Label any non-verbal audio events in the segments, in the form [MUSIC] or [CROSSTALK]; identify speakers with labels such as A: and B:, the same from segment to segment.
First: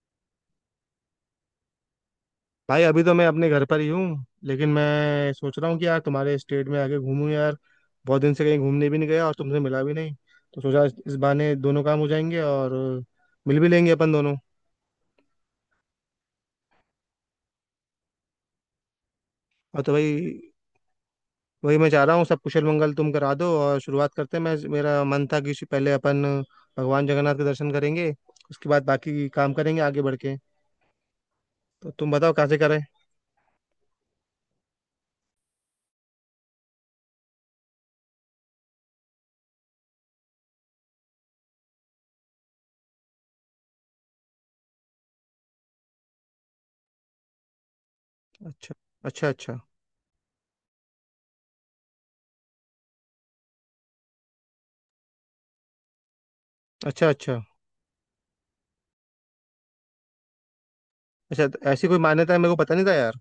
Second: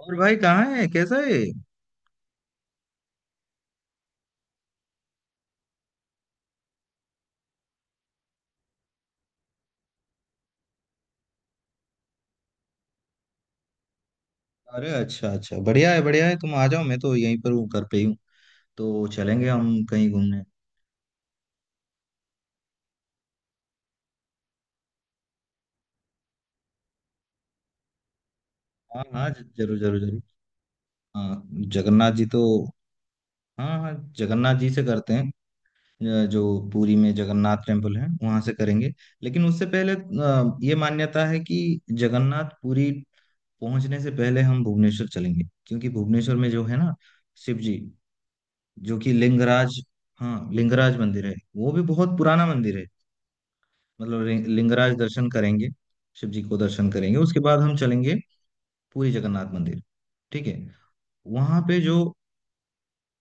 A: और भाई कहाँ है? कैसा है?
B: भाई, अभी तो मैं अपने घर पर ही हूँ, लेकिन मैं सोच रहा हूँ कि यार तुम्हारे स्टेट में आके घूमूं यार। बहुत दिन से कहीं घूमने भी नहीं गया और तुमसे मिला भी नहीं। तो सोचा इस बहाने दोनों काम हो जाएंगे और मिल भी लेंगे अपन दोनों।
A: अरे अच्छा अच्छा, बढ़िया है, बढ़िया है। तुम आ जाओ, मैं तो यहीं पर हूँ, घर पे ही हूँ। तो चलेंगे
B: और
A: हम
B: तो
A: कहीं
B: भाई
A: घूमने।
B: वही मैं चाह रहा हूँ, सब कुशल मंगल तुम करा दो और शुरुआत करते हैं। मैं, मेरा मन था कि पहले अपन भगवान जगन्नाथ के दर्शन करेंगे, उसके बाद
A: हाँ हाँ,
B: बाकी काम
A: जरूर
B: करेंगे
A: जरूर
B: आगे बढ़
A: जरूर।
B: के।
A: हाँ,
B: तो तुम
A: जगन्नाथ जी
B: बताओ
A: तो
B: कहाँ से करें।
A: हाँ हाँ, जगन्नाथ जी से करते हैं। जो पुरी में जगन्नाथ टेम्पल है वहां से करेंगे। लेकिन उससे पहले, ये मान्यता है कि जगन्नाथ पुरी पहुंचने से पहले हम भुवनेश्वर चलेंगे, क्योंकि भुवनेश्वर में जो है ना, शिव जी,
B: अच्छा,
A: जो कि
B: अच्छा, अच्छा,
A: लिंगराज। हाँ, लिंगराज मंदिर है, वो भी बहुत पुराना मंदिर है। मतलब लिंगराज दर्शन करेंगे, शिव जी को दर्शन
B: अच्छा,
A: करेंगे।
B: अच्छा,
A: उसके बाद हम चलेंगे पूरी जगन्नाथ मंदिर। ठीक है।
B: अच्छा, तो
A: वहां पे
B: ऐसी
A: जो
B: कोई मान्यता है? मेरे को पता नहीं था यार।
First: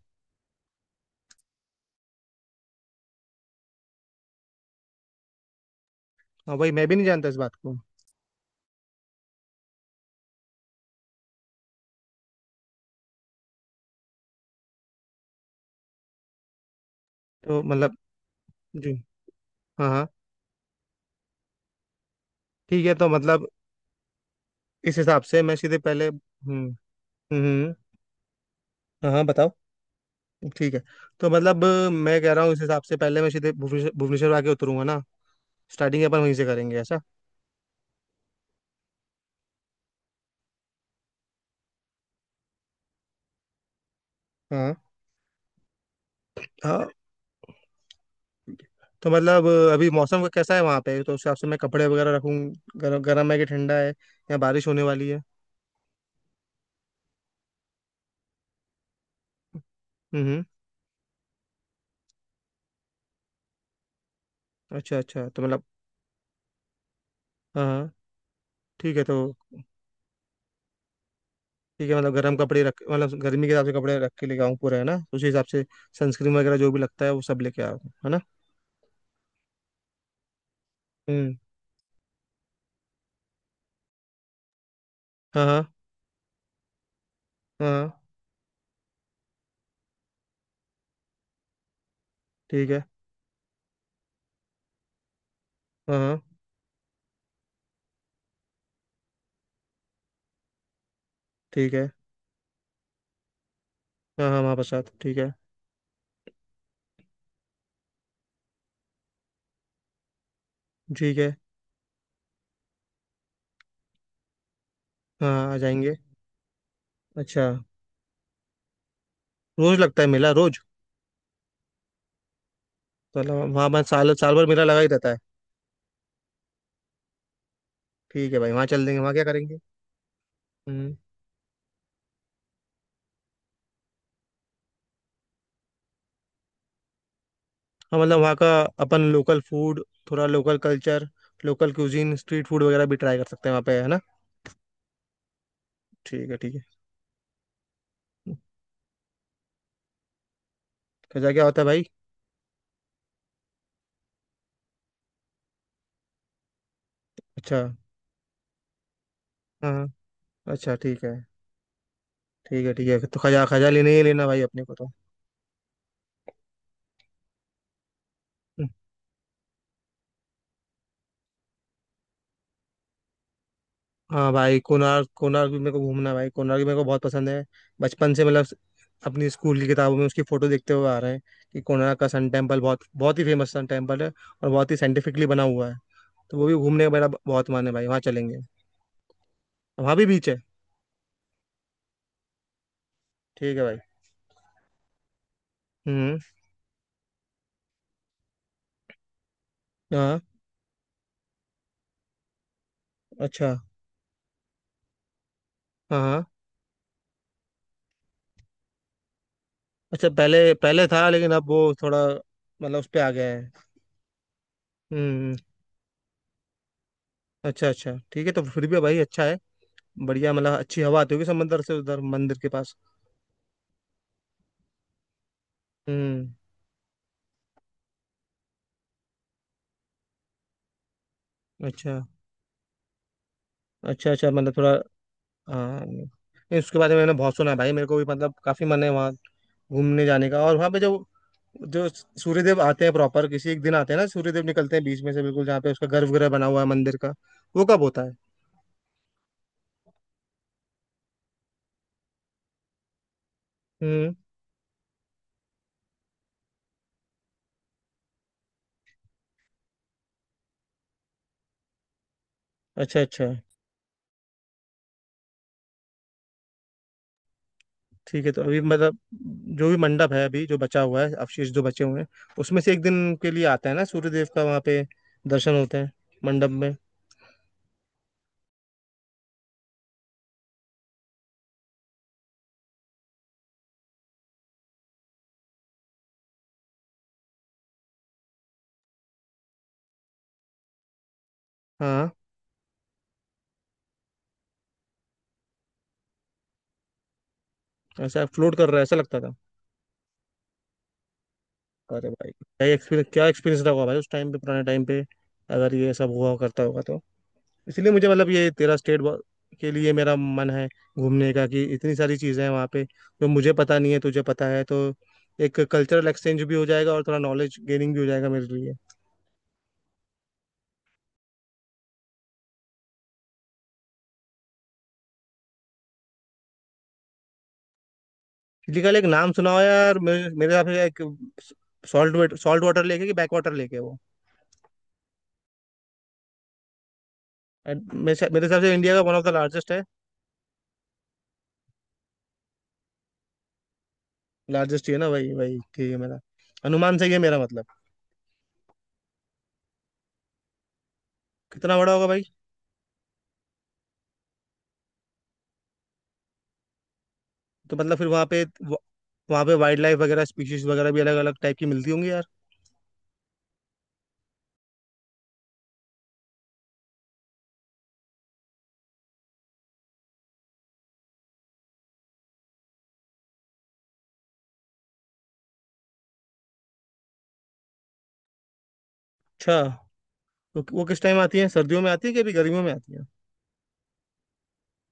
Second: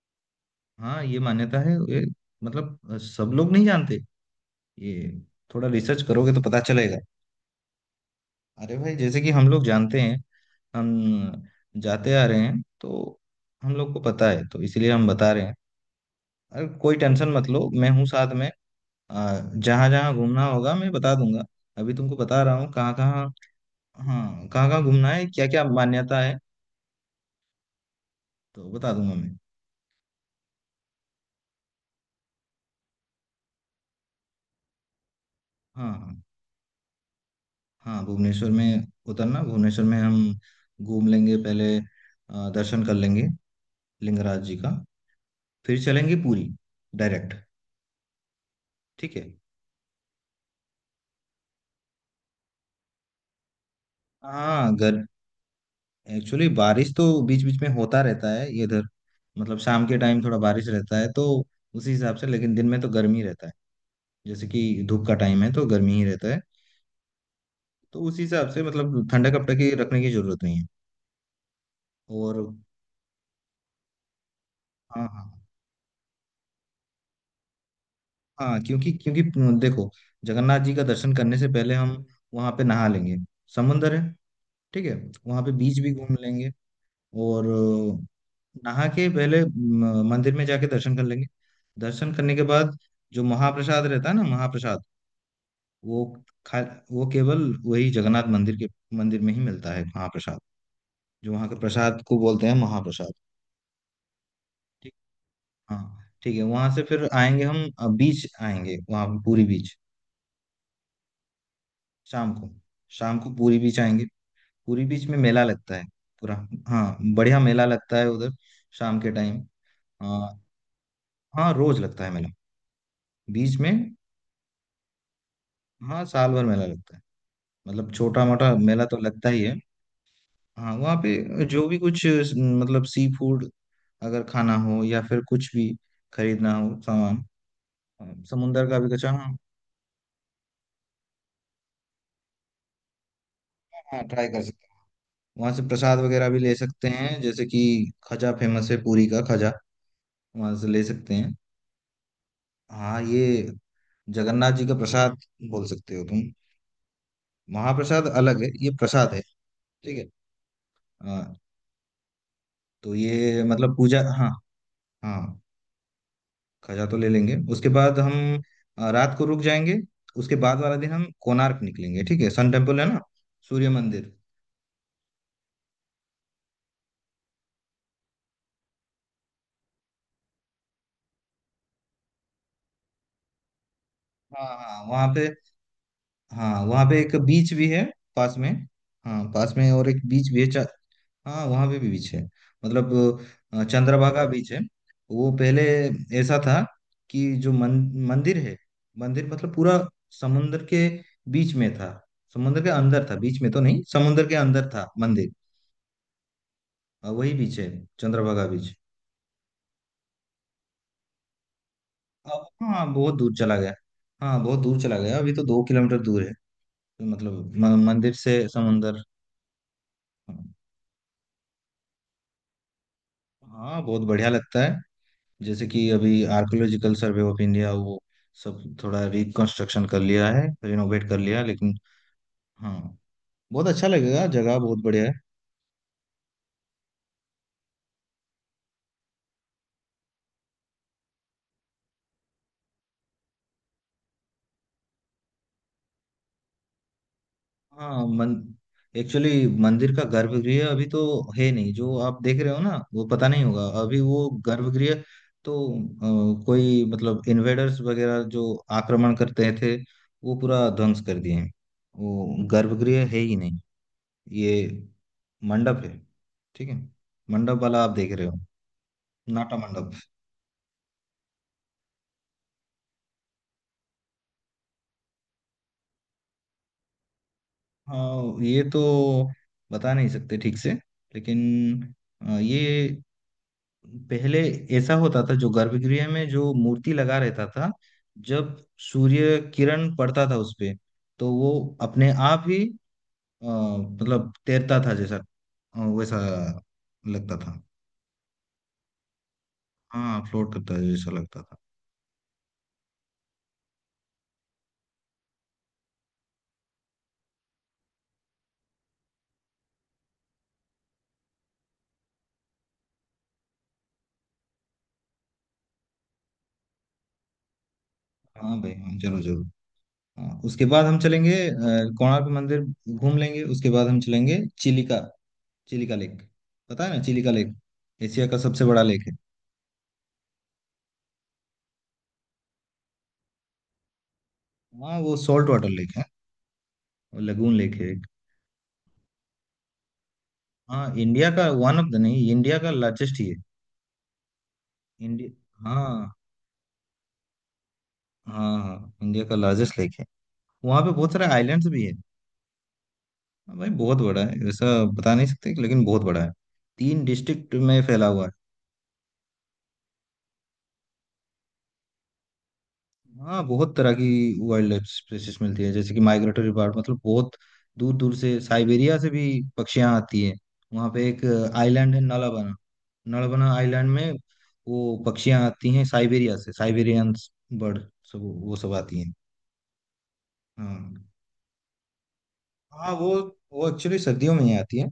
A: हाँ, ये मान्यता है। ये मतलब, सब लोग नहीं जानते ये। थोड़ा रिसर्च करोगे तो
B: हाँ
A: पता
B: भाई, मैं भी
A: चलेगा।
B: नहीं जानता इस बात को।
A: अरे भाई, जैसे कि हम लोग जानते हैं, हम जाते आ रहे हैं तो हम लोग को पता है, तो इसीलिए हम बता रहे हैं। अरे कोई टेंशन मत
B: तो
A: लो, मैं
B: मतलब
A: हूँ साथ में।
B: जी।
A: जहां
B: हाँ हाँ,
A: जहां घूमना होगा मैं बता दूंगा। अभी तुमको बता रहा हूँ
B: ठीक
A: कहाँ
B: है। तो
A: कहाँ।
B: मतलब
A: हाँ, कहाँ कहाँ
B: इस
A: घूमना
B: हिसाब
A: है,
B: से
A: क्या
B: मैं
A: क्या
B: सीधे पहले,
A: मान्यता है,
B: हम्म
A: तो बता
B: हाँ
A: दूंगा
B: हाँ
A: मैं।
B: बताओ। ठीक है। तो मतलब, मैं कह रहा हूँ इस हिसाब से पहले मैं सीधे भुवनेश्वर भुवनेश्वर आके उतरूंगा ना।
A: हाँ
B: स्टार्टिंग
A: हाँ।
B: अपन वहीं से करेंगे ऐसा।
A: हाँ, भुवनेश्वर में उतरना। भुवनेश्वर में हम घूम लेंगे, पहले दर्शन कर लेंगे लिंगराज जी का।
B: हाँ
A: फिर चलेंगे पूरी
B: हाँ।
A: डायरेक्ट।
B: तो
A: ठीक है।
B: मतलब अभी मौसम का कैसा है वहाँ पे? तो उस हिसाब से मैं कपड़े वगैरह रखूँ। गर्म गर्म है कि ठंडा है या बारिश
A: हाँ
B: होने
A: गर
B: वाली है?
A: एक्चुअली बारिश तो बीच बीच में होता रहता है इधर। मतलब शाम के टाइम थोड़ा
B: हम्म
A: बारिश रहता है, तो उसी हिसाब से। लेकिन दिन में तो गर्मी रहता है। जैसे कि
B: अच्छा
A: धूप का
B: अच्छा, तो
A: टाइम है
B: मतलब
A: तो गर्मी ही रहता है।
B: हाँ हाँ
A: तो उसी हिसाब से,
B: ठीक है।
A: मतलब
B: तो
A: ठंडा कपड़ा की रखने की जरूरत नहीं है।
B: ठीक है, मतलब
A: और
B: गर्म कपड़े रख, मतलब गर्मी के हिसाब से कपड़े रख के लेके आऊँ पूरे, है ना,
A: हाँ
B: उसी
A: हाँ।
B: हिसाब से। सनस्क्रीन वगैरह जो भी लगता है वो सब लेके आऊँ, है ना।
A: हाँ, क्योंकि क्योंकि देखो, जगन्नाथ जी का दर्शन
B: हम्म
A: करने से पहले हम वहाँ पे नहा लेंगे। समुंदर है। ठीक है। वहाँ
B: हाँ
A: पे
B: हाँ।
A: बीच भी घूम लेंगे। और
B: हाँ हाँ,
A: नहा के पहले मंदिर में जाके दर्शन कर लेंगे। दर्शन करने के
B: ठीक
A: बाद
B: है।
A: जो महाप्रसाद रहता है ना, महाप्रसाद,
B: हाँ
A: वो
B: हाँ
A: खा। वो केवल वही जगन्नाथ मंदिर के मंदिर में ही मिलता है महाप्रसाद। जो वहाँ के
B: ठीक है।
A: प्रसाद को बोलते हैं महाप्रसाद।
B: हाँ हाँ, हमारे साथ
A: ठीक।
B: ठीक है।
A: हाँ ठीक है, वहाँ से फिर आएंगे हम। बीच आएंगे, वहाँ पूरी बीच।
B: ठीक है।
A: शाम को, शाम को पूरी बीच आएंगे। पूरी बीच में
B: हाँ
A: मेला
B: हाँ, आ
A: लगता है
B: जाएंगे।
A: पूरा। हाँ, बढ़िया
B: अच्छा।
A: मेला लगता है उधर, शाम के टाइम।
B: रोज लगता है मेला,
A: हाँ
B: रोज?
A: हाँ, रोज लगता है मेला।
B: तो मतलब
A: बीच
B: वहाँ
A: में
B: वहाँ साल साल भर मेला लगा ही रहता है।
A: हाँ, साल भर मेला लगता है। मतलब छोटा
B: ठीक है भाई,
A: मोटा
B: वहाँ
A: मेला
B: चल
A: तो
B: देंगे, वहाँ क्या
A: लगता ही है।
B: करेंगे?
A: हाँ, वहाँ
B: हम्म
A: पे जो भी कुछ, मतलब सी फूड अगर खाना हो, या फिर कुछ भी खरीदना हो सामान।
B: हाँ मतलब
A: हाँ,
B: वहाँ का,
A: समुंदर का भी
B: अपन
A: कच्चा हाँ।
B: लोकल फूड, थोड़ा local culture, local cuisine, street food वगैरह भी ट्राई कर सकते हैं वहाँ पे है ना।
A: हाँ, ट्राई कर सकते हैं। वहाँ से प्रसाद वगैरह
B: ठीक है,
A: भी ले
B: ठीक है।
A: सकते हैं, जैसे कि खजा। फेमस है पूरी का खजा, वहाँ से ले सकते
B: खजा
A: हैं।
B: क्या होता है भाई?
A: हाँ, ये जगन्नाथ जी का प्रसाद बोल सकते हो तुम।
B: अच्छा।
A: महाप्रसाद अलग है, ये प्रसाद है।
B: हाँ हाँ।
A: ठीक है।
B: अच्छा ठीक है।
A: हाँ,
B: ठीक है ठीक
A: तो
B: है, तो
A: ये
B: खजा, खजा
A: मतलब
B: लेना
A: पूजा,
B: ही लेना
A: हाँ
B: भाई अपने को तो।
A: हाँ, खजा तो ले लेंगे। उसके बाद हम रात को रुक जाएंगे। उसके बाद वाला दिन हम कोणार्क निकलेंगे, ठीक है? सन टेम्पल है ना, सूर्य मंदिर।
B: हाँ भाई, कोणार्क, कोणार्क भी मेरे को घूमना है भाई, कोणार्क भी मेरे को बहुत पसंद है। बचपन से, मतलब अपनी स्कूल की किताबों में उसकी फोटो देखते हुए आ रहे हैं कि कोणार्क का सन टेम्पल बहुत, बहुत ही फेमस सन टेम्पल है
A: हाँ
B: और बहुत ही
A: हाँ, वहाँ पे
B: साइंटिफिकली बना हुआ है। तो वो
A: हाँ,
B: भी घूमने
A: वहाँ
B: का
A: पे
B: मेरा
A: एक
B: बहुत
A: बीच
B: मन
A: भी
B: है
A: है,
B: भाई, वहाँ
A: पास
B: चलेंगे।
A: में। हाँ, पास में और
B: वहाँ
A: एक
B: भी बीच
A: बीच
B: है?
A: भी है। हाँ, वहाँ पे भी बीच है। मतलब
B: ठीक है भाई।
A: चंद्रभागा बीच है। वो पहले
B: हम्म
A: ऐसा था कि जो मंदिर है, मंदिर मतलब पूरा
B: हाँ।
A: समुंदर के बीच में था। समुंदर के अंदर था, बीच में
B: अच्छा।
A: तो नहीं, समुंदर के अंदर था मंदिर।
B: हाँ हाँ।
A: वही बीच है, चंद्रभागा बीच।
B: अच्छा, पहले पहले था, लेकिन अब वो थोड़ा,
A: अब
B: मतलब उस
A: हाँ,
B: पर आ
A: बहुत
B: गया
A: दूर
B: है।
A: चला गया। हाँ, बहुत दूर चला गया। अभी
B: हम्म
A: तो 2 किलोमीटर दूर है। तो मतलब
B: अच्छा अच्छा
A: मंदिर
B: ठीक है,
A: से
B: तो फिर भी भाई
A: समुंदर।
B: अच्छा है। बढ़िया, मतलब अच्छी हवा आती होगी समंदर से उधर मंदिर के पास।
A: हाँ, बहुत बढ़िया लगता है। जैसे कि अभी
B: हम्म
A: आर्कियोलॉजिकल सर्वे ऑफ इंडिया वो सब थोड़ा रिकंस्ट्रक्शन कर लिया है, रिनोवेट कर लिया है, लेकिन
B: अच्छा।
A: हाँ, बहुत अच्छा
B: अच्छा
A: लगेगा,
B: अच्छा मतलब
A: जगह
B: थोड़ा,
A: बहुत बढ़िया है।
B: हाँ नहीं, उसके बारे में मैंने बहुत सुना है भाई, मेरे को भी मतलब काफी मन है वहाँ घूमने जाने का। और वहाँ पे जो जो सूर्यदेव आते हैं प्रॉपर किसी एक दिन आते हैं ना, सूर्यदेव निकलते हैं बीच में से बिल्कुल, जहाँ पे उसका गर्भगृह बना हुआ है मंदिर का। वो कब होता
A: हाँ
B: है?
A: मन, एक्चुअली मंदिर का गर्भगृह अभी तो है नहीं। जो आप देख रहे हो ना, वो पता नहीं होगा अभी,
B: हम्म
A: वो गर्भगृह तो, कोई मतलब इन्वेडर्स वगैरह जो आक्रमण करते थे, वो पूरा ध्वंस कर दिए हैं। वो
B: अच्छा
A: गर्भगृह है
B: अच्छा।
A: ही नहीं। ये मंडप है, ठीक है? मंडप वाला आप देख
B: ठीक
A: रहे
B: है,
A: हो,
B: तो अभी मतलब
A: नाटा
B: जो भी
A: मंडप।
B: मंडप है, अभी जो बचा हुआ है, अवशेष जो बचे हुए हैं, उसमें से एक दिन के लिए आता है ना सूर्यदेव का, वहाँ पे दर्शन होता है मंडप में।
A: हाँ, ये तो बता नहीं सकते ठीक से, लेकिन ये पहले ऐसा होता था, जो गर्भगृह में जो मूर्ति लगा रहता था, जब सूर्य किरण पड़ता था उस पे, तो वो अपने
B: हाँ,
A: आप ही, मतलब तैरता था जैसा, वैसा लगता था।
B: ऐसा फ्लोट कर रहा है ऐसा लगता था।
A: हाँ, फ्लोट करता था जैसा लगता था।
B: अरे भाई क्या एक्सपीरियंस, क्या एक्सपीरियंस रहा होगा भाई उस टाइम पे, पुराने टाइम पे अगर ये सब हुआ करता होगा तो। इसलिए मुझे मतलब ये तेरा स्टेट के लिए मेरा मन है घूमने का कि इतनी सारी चीज़ें हैं वहाँ पे जो मुझे पता नहीं है, तुझे पता है। तो एक कल्चरल एक्सचेंज भी हो जाएगा और थोड़ा नॉलेज गेनिंग भी हो जाएगा मेरे
A: हाँ भाई,
B: लिए।
A: हाँ जरूर जरूर। हाँ, उसके बाद हम चलेंगे कोणार्क मंदिर घूम लेंगे। उसके बाद हम चलेंगे चिलिका, चिलिका लेक। पता है ना चिलिका लेक? एशिया का सबसे बड़ा
B: इसलिए कल एक
A: लेक है।
B: नाम सुना हो यार, मेरे मेरे हिसाब से एक सॉल्ट सॉल्ट वाटर लेक है कि बैक वाटर लेक है वो।
A: हाँ, वो सॉल्ट वाटर लेक है, और लगून लेक
B: And
A: है एक।
B: मेरे हिसाब से इंडिया का वन ऑफ द लार्जेस्ट है।
A: हाँ, इंडिया का वन ऑफ द नहीं, इंडिया का लार्जेस्ट ही है।
B: लार्जेस्ट ही है ना, वही वही
A: इंडिया
B: ठीक है,
A: हाँ
B: मेरा अनुमान सही है मेरा मतलब।
A: हाँ, हाँ इंडिया का लार्जेस्ट लेक है। वहाँ पे बहुत सारे आइलैंड्स
B: कितना
A: भी है।
B: बड़ा होगा भाई?
A: हाँ भाई, बहुत बड़ा है। ऐसा बता नहीं सकते, लेकिन बहुत बड़ा है। तीन डिस्ट्रिक्ट
B: तो
A: में
B: मतलब
A: फैला
B: फिर
A: हुआ
B: वहाँ
A: है।
B: पे वहाँ पे वाइल्ड लाइफ वगैरह, स्पीशीज वगैरह भी अलग अलग टाइप की मिलती होंगी यार।
A: हाँ, बहुत तरह की वाइल्ड लाइफ स्पीसीज मिलती है। जैसे कि माइग्रेटरी बर्ड, मतलब बहुत दूर दूर से, साइबेरिया से भी पक्षियाँ आती है। वहाँ पे एक आइलैंड है नलबना, नलबना आइलैंड में वो पक्षियाँ आती हैं, साइबेरिया से, साइबेरियन बर्ड, सब वो सब आती हैं।
B: अच्छा, तो वो किस
A: हाँ
B: टाइम आती है? सर्दियों में आती है कि अभी गर्मियों में
A: हाँ,
B: आती है?
A: वो एक्चुअली सर्दियों में ही आती है।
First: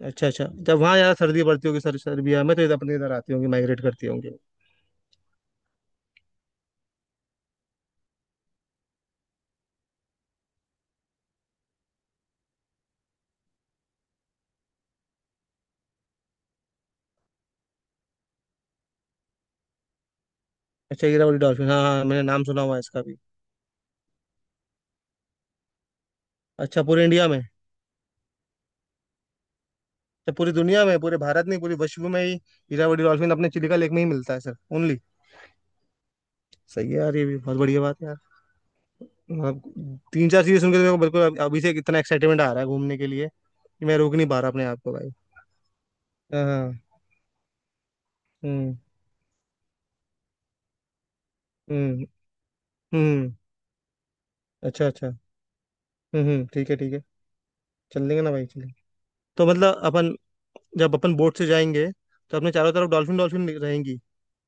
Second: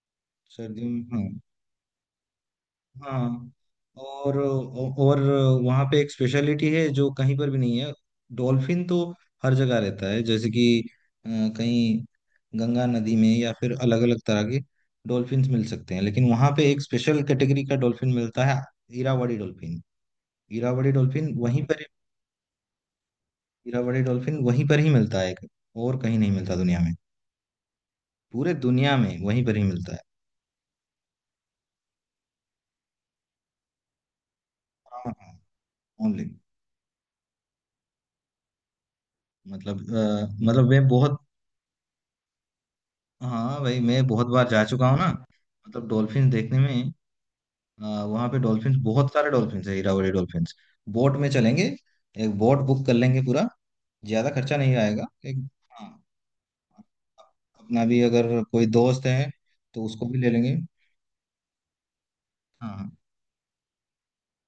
B: अच्छा अच्छा, जब
A: सर्दियों
B: वहाँ
A: में
B: यार
A: हाँ,
B: सर्दी पड़ती होगी सर सर्बिया में, तो इधर अपने इधर आती होंगी,
A: हाँ।
B: माइग्रेट करती होंगी।
A: और वहाँ पे एक स्पेशलिटी है जो कहीं पर भी नहीं है। डॉल्फिन तो हर जगह रहता है, जैसे कि अ, कहीं गंगा नदी में या फिर अलग अलग तरह के डॉल्फिन्स मिल सकते हैं, लेकिन वहाँ पे एक स्पेशल कैटेगरी का डॉल्फिन मिलता है, इरावदी डॉल्फिन। इरावदी
B: अच्छा,
A: डॉल्फिन
B: ईरावली
A: वहीं
B: डॉल्फिन, हाँ
A: पर,
B: हाँ, मैंने नाम सुना हुआ है इसका भी।
A: इरावदी डॉल्फिन वहीं पर ही मिलता है, और कहीं नहीं मिलता दुनिया
B: अच्छा,
A: में।
B: पूरे इंडिया में?
A: पूरे दुनिया में वहीं पर ही मिलता है।
B: अच्छा पूरी दुनिया में, पूरे भारत नहीं पूरे विश्व में ही ईरावली डॉल्फिन अपने चिलिका लेक में ही मिलता है सर, ओनली।
A: हाँ हाँ, ओनली।
B: सही है यार, ये भी बहुत बढ़िया बात है यार। आप,
A: मतलब
B: तीन चार चीजें
A: मतलब
B: सुन के
A: वे
B: तो मेरे को
A: बहुत,
B: बिल्कुल अभी से इतना एक्साइटमेंट आ रहा है घूमने के लिए
A: हाँ भाई,
B: कि मैं
A: मैं
B: रोक
A: बहुत
B: नहीं पा
A: बार
B: रहा
A: जा
B: अपने आप
A: चुका
B: को
A: हूँ ना।
B: भाई।
A: मतलब डॉल्फिन
B: हाँ
A: देखने
B: हाँ।
A: में, आ, वहाँ पे
B: हम्म
A: डॉल्फिन, बहुत सारे डॉल्फिन है, हीरावरी डॉल्फिन। बोट में चलेंगे,
B: हम्म
A: एक बोट बुक कर लेंगे
B: हम्म
A: पूरा। ज्यादा खर्चा नहीं
B: अच्छा
A: आएगा
B: अच्छा।
A: एक। हाँ,
B: हम्म, ठीक है ठीक है,
A: अपना भी
B: चल देंगे
A: अगर
B: ना भाई,
A: कोई
B: चलेंगे।
A: दोस्त है
B: तो मतलब
A: तो उसको
B: अपन
A: भी ले लेंगे।
B: जब अपन बोट से जाएंगे, तो अपने चारों
A: हाँ
B: तरफ
A: हाँ।
B: डॉल्फिन डॉल्फिन रहेंगी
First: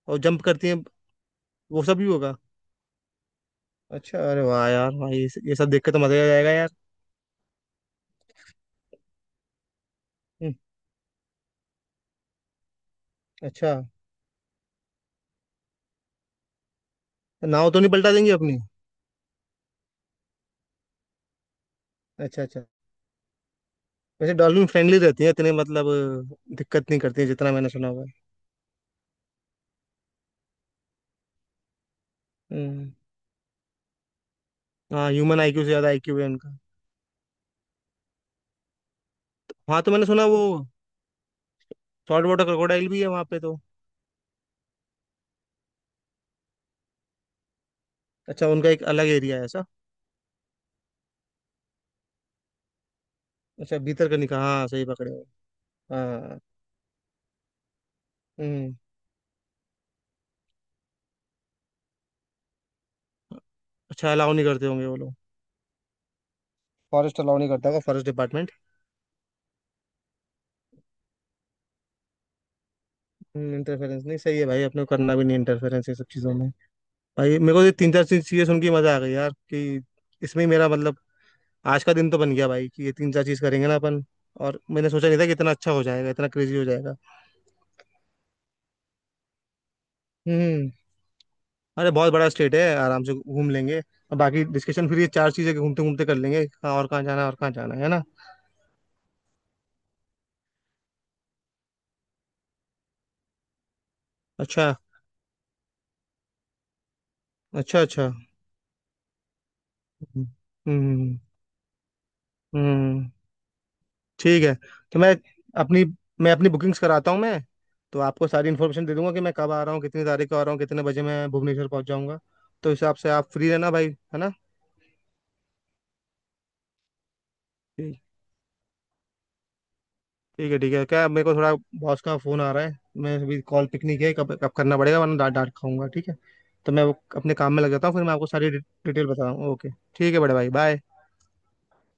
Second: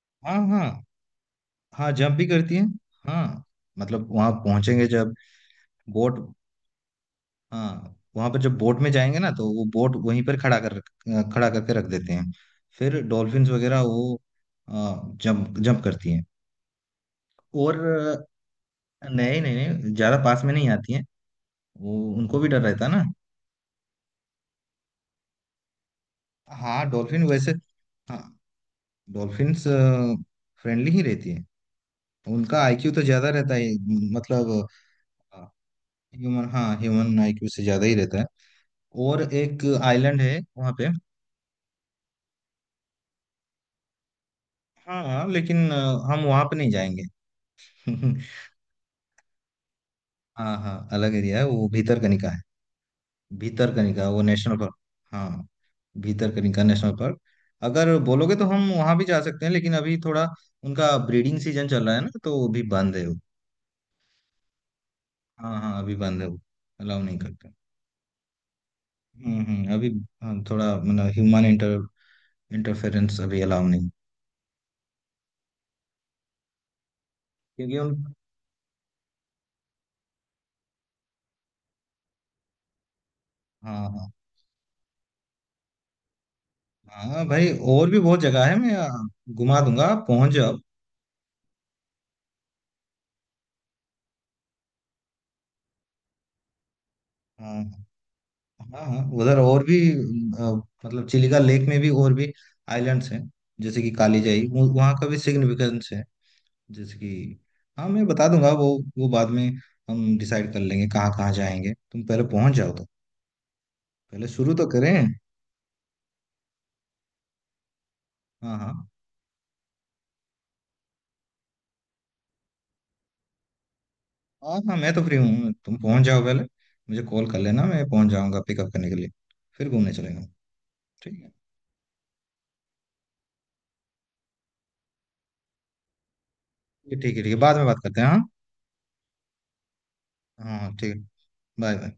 B: और
A: हाँ
B: जंप
A: हाँ।
B: करती हैं, वो
A: हाँ,
B: सब भी
A: जंप भी
B: होगा।
A: करती है। हाँ, मतलब
B: अच्छा,
A: वहाँ
B: अरे वाह
A: पहुंचेंगे
B: यार
A: जब
B: भाई, ये सब देख के तो मजा
A: बोट,
B: ही आ जाएगा यार।
A: हाँ वहाँ पर जब बोट में जाएंगे ना, तो वो बोट वहीं पर
B: हम्म,
A: खड़ा कर, खड़ा करके रख देते हैं। फिर डॉल्फिन्स
B: अच्छा,
A: वगैरह वो जंप जंप करती हैं।
B: नाव
A: और
B: तो नहीं पलटा देंगे अपनी?
A: नहीं नहीं नहीं, ज्यादा पास में नहीं आती हैं, वो उनको
B: अच्छा
A: भी डर
B: अच्छा,
A: रहता है ना।
B: वैसे डॉल्फिन फ्रेंडली रहती है इतने मतलब,
A: हाँ,
B: दिक्कत नहीं करती
A: डॉल्फिन
B: है
A: वैसे
B: जितना मैंने सुना हुआ है।
A: हाँ, डॉल्फिन्स फ्रेंडली ही रहती है। उनका आईक्यू
B: हम्म
A: तो ज्यादा रहता है। मतलब
B: हाँ, ह्यूमन आईक्यू से ज्यादा आईक्यू है
A: ह्यूमन,
B: उनका।
A: हाँ ह्यूमन आईक्यू से ज्यादा ही रहता है। और एक
B: हाँ, तो मैंने
A: आइलैंड
B: सुना
A: है
B: वो
A: वहाँ पे।
B: सॉल्ट वाटर क्रोकोडाइल भी है वहाँ पे तो?
A: हाँ हाँ, लेकिन हम वहाँ पे नहीं जाएंगे
B: अच्छा,
A: [LAUGHS]
B: उनका एक अलग एरिया है ऐसा?
A: हाँ हाँ, अलग एरिया है, वो भीतरकनिका है।
B: अच्छा,
A: भीतरकनिका
B: भीतर का
A: वो
B: निकाह,
A: नेशनल
B: हाँ
A: पार्क।
B: सही पकड़े हो।
A: हाँ,
B: हाँ।
A: भीतरकनिका नेशनल पार्क, अगर बोलोगे तो हम
B: हम्म
A: वहां भी जा सकते हैं, लेकिन अभी थोड़ा उनका ब्रीडिंग सीजन चल रहा है ना, तो वो भी बंद है वो।
B: अच्छा, अलाउ नहीं करते होंगे वो लोग।
A: हाँ हाँ, अभी बंद है वो, अलाउ नहीं
B: फॉरेस्ट अलाउ
A: करते।
B: नहीं करता होगा, फॉरेस्ट डिपार्टमेंट।
A: हम्म, अभी हाँ, थोड़ा मतलब ह्यूमन इंटर, इंटरफेरेंस अभी अलाउ नहीं,
B: इंटरफेरेंस नहीं, सही है भाई, अपने को करना भी नहीं इंटरफेरेंस ये सब चीज़ों में। भाई मेरे को ये
A: क्योंकि
B: तीन चार
A: उन,
B: चीज़ें सुन के मजा आ गई यार कि इसमें ही मेरा मतलब आज का दिन तो बन गया भाई कि ये तीन चार चीज़ करेंगे ना अपन।
A: हाँ
B: और मैंने सोचा नहीं था कि इतना अच्छा हो जाएगा, इतना क्रेजी हो जाएगा।
A: हाँ। हाँ भाई, और भी बहुत जगह है। मैं आ, घुमा दूंगा, आप पहुंच जाओ।
B: हम्म अरे बहुत बड़ा स्टेट है, आराम से घूम लेंगे और बाकी डिस्कशन फिर ये चार चीज़ें घूमते घूमते कर लेंगे, कहाँ और कहाँ जाना है और कहाँ जाना है
A: हाँ
B: है ना।
A: हाँ। हाँ, उधर और भी, आ, मतलब चिलिका लेक में भी और भी आइलैंड्स हैं, जैसे कि कालीजाई,
B: अच्छा,
A: वहाँ का भी सिग्निफिकेंस है। जैसे कि
B: अच्छा,
A: हाँ, मैं
B: अच्छा।
A: बता दूंगा वो बाद में हम
B: हम्म
A: डिसाइड कर लेंगे
B: हम्म,
A: कहाँ
B: हम्म।
A: कहाँ जाएंगे। तुम पहले पहुंच जाओ तो,
B: हम्म।
A: पहले
B: ठीक
A: शुरू
B: है।
A: तो
B: तो
A: करें।
B: मैं अपनी, मैं अपनी बुकिंग्स कराता हूँ मैं, तो आपको सारी
A: हाँ हाँ।
B: इन्फॉर्मेशन दे दूंगा कि मैं कब आ रहा हूँ, कितनी तारीख को आ रहा हूँ, कितने बजे मैं भुवनेश्वर पहुंच जाऊंगा। तो इस हिसाब से आप फ्री रहना भाई, है ना।
A: हाँ हाँ, मैं तो फ्री हूँ, तुम पहुंच जाओ पहले। मुझे कॉल कर लेना, मैं
B: ठीक,
A: पहुंच जाऊंगा पिकअप करने के लिए, फिर घूमने चलेंगे।
B: ठीक है ठीक है, क्या
A: ठीक
B: मेरे
A: है।
B: को थोड़ा बॉस का फोन आ रहा है, मैं अभी कॉल पिक नहीं किया है, कब कब करना पड़ेगा वरना डांट डांट खाऊंगा, ठीक है। तो मैं वो
A: ठीक है, ठीक है,
B: अपने काम
A: बाद
B: में
A: में
B: लग
A: बात
B: जाता हूँ,
A: करते
B: फिर मैं
A: हैं।
B: आपको सारी डिटेल बताता हूँ, ओके। ठीक है बड़े भाई,
A: हाँ हाँ
B: बाय।
A: ठीक है, बाय बाय।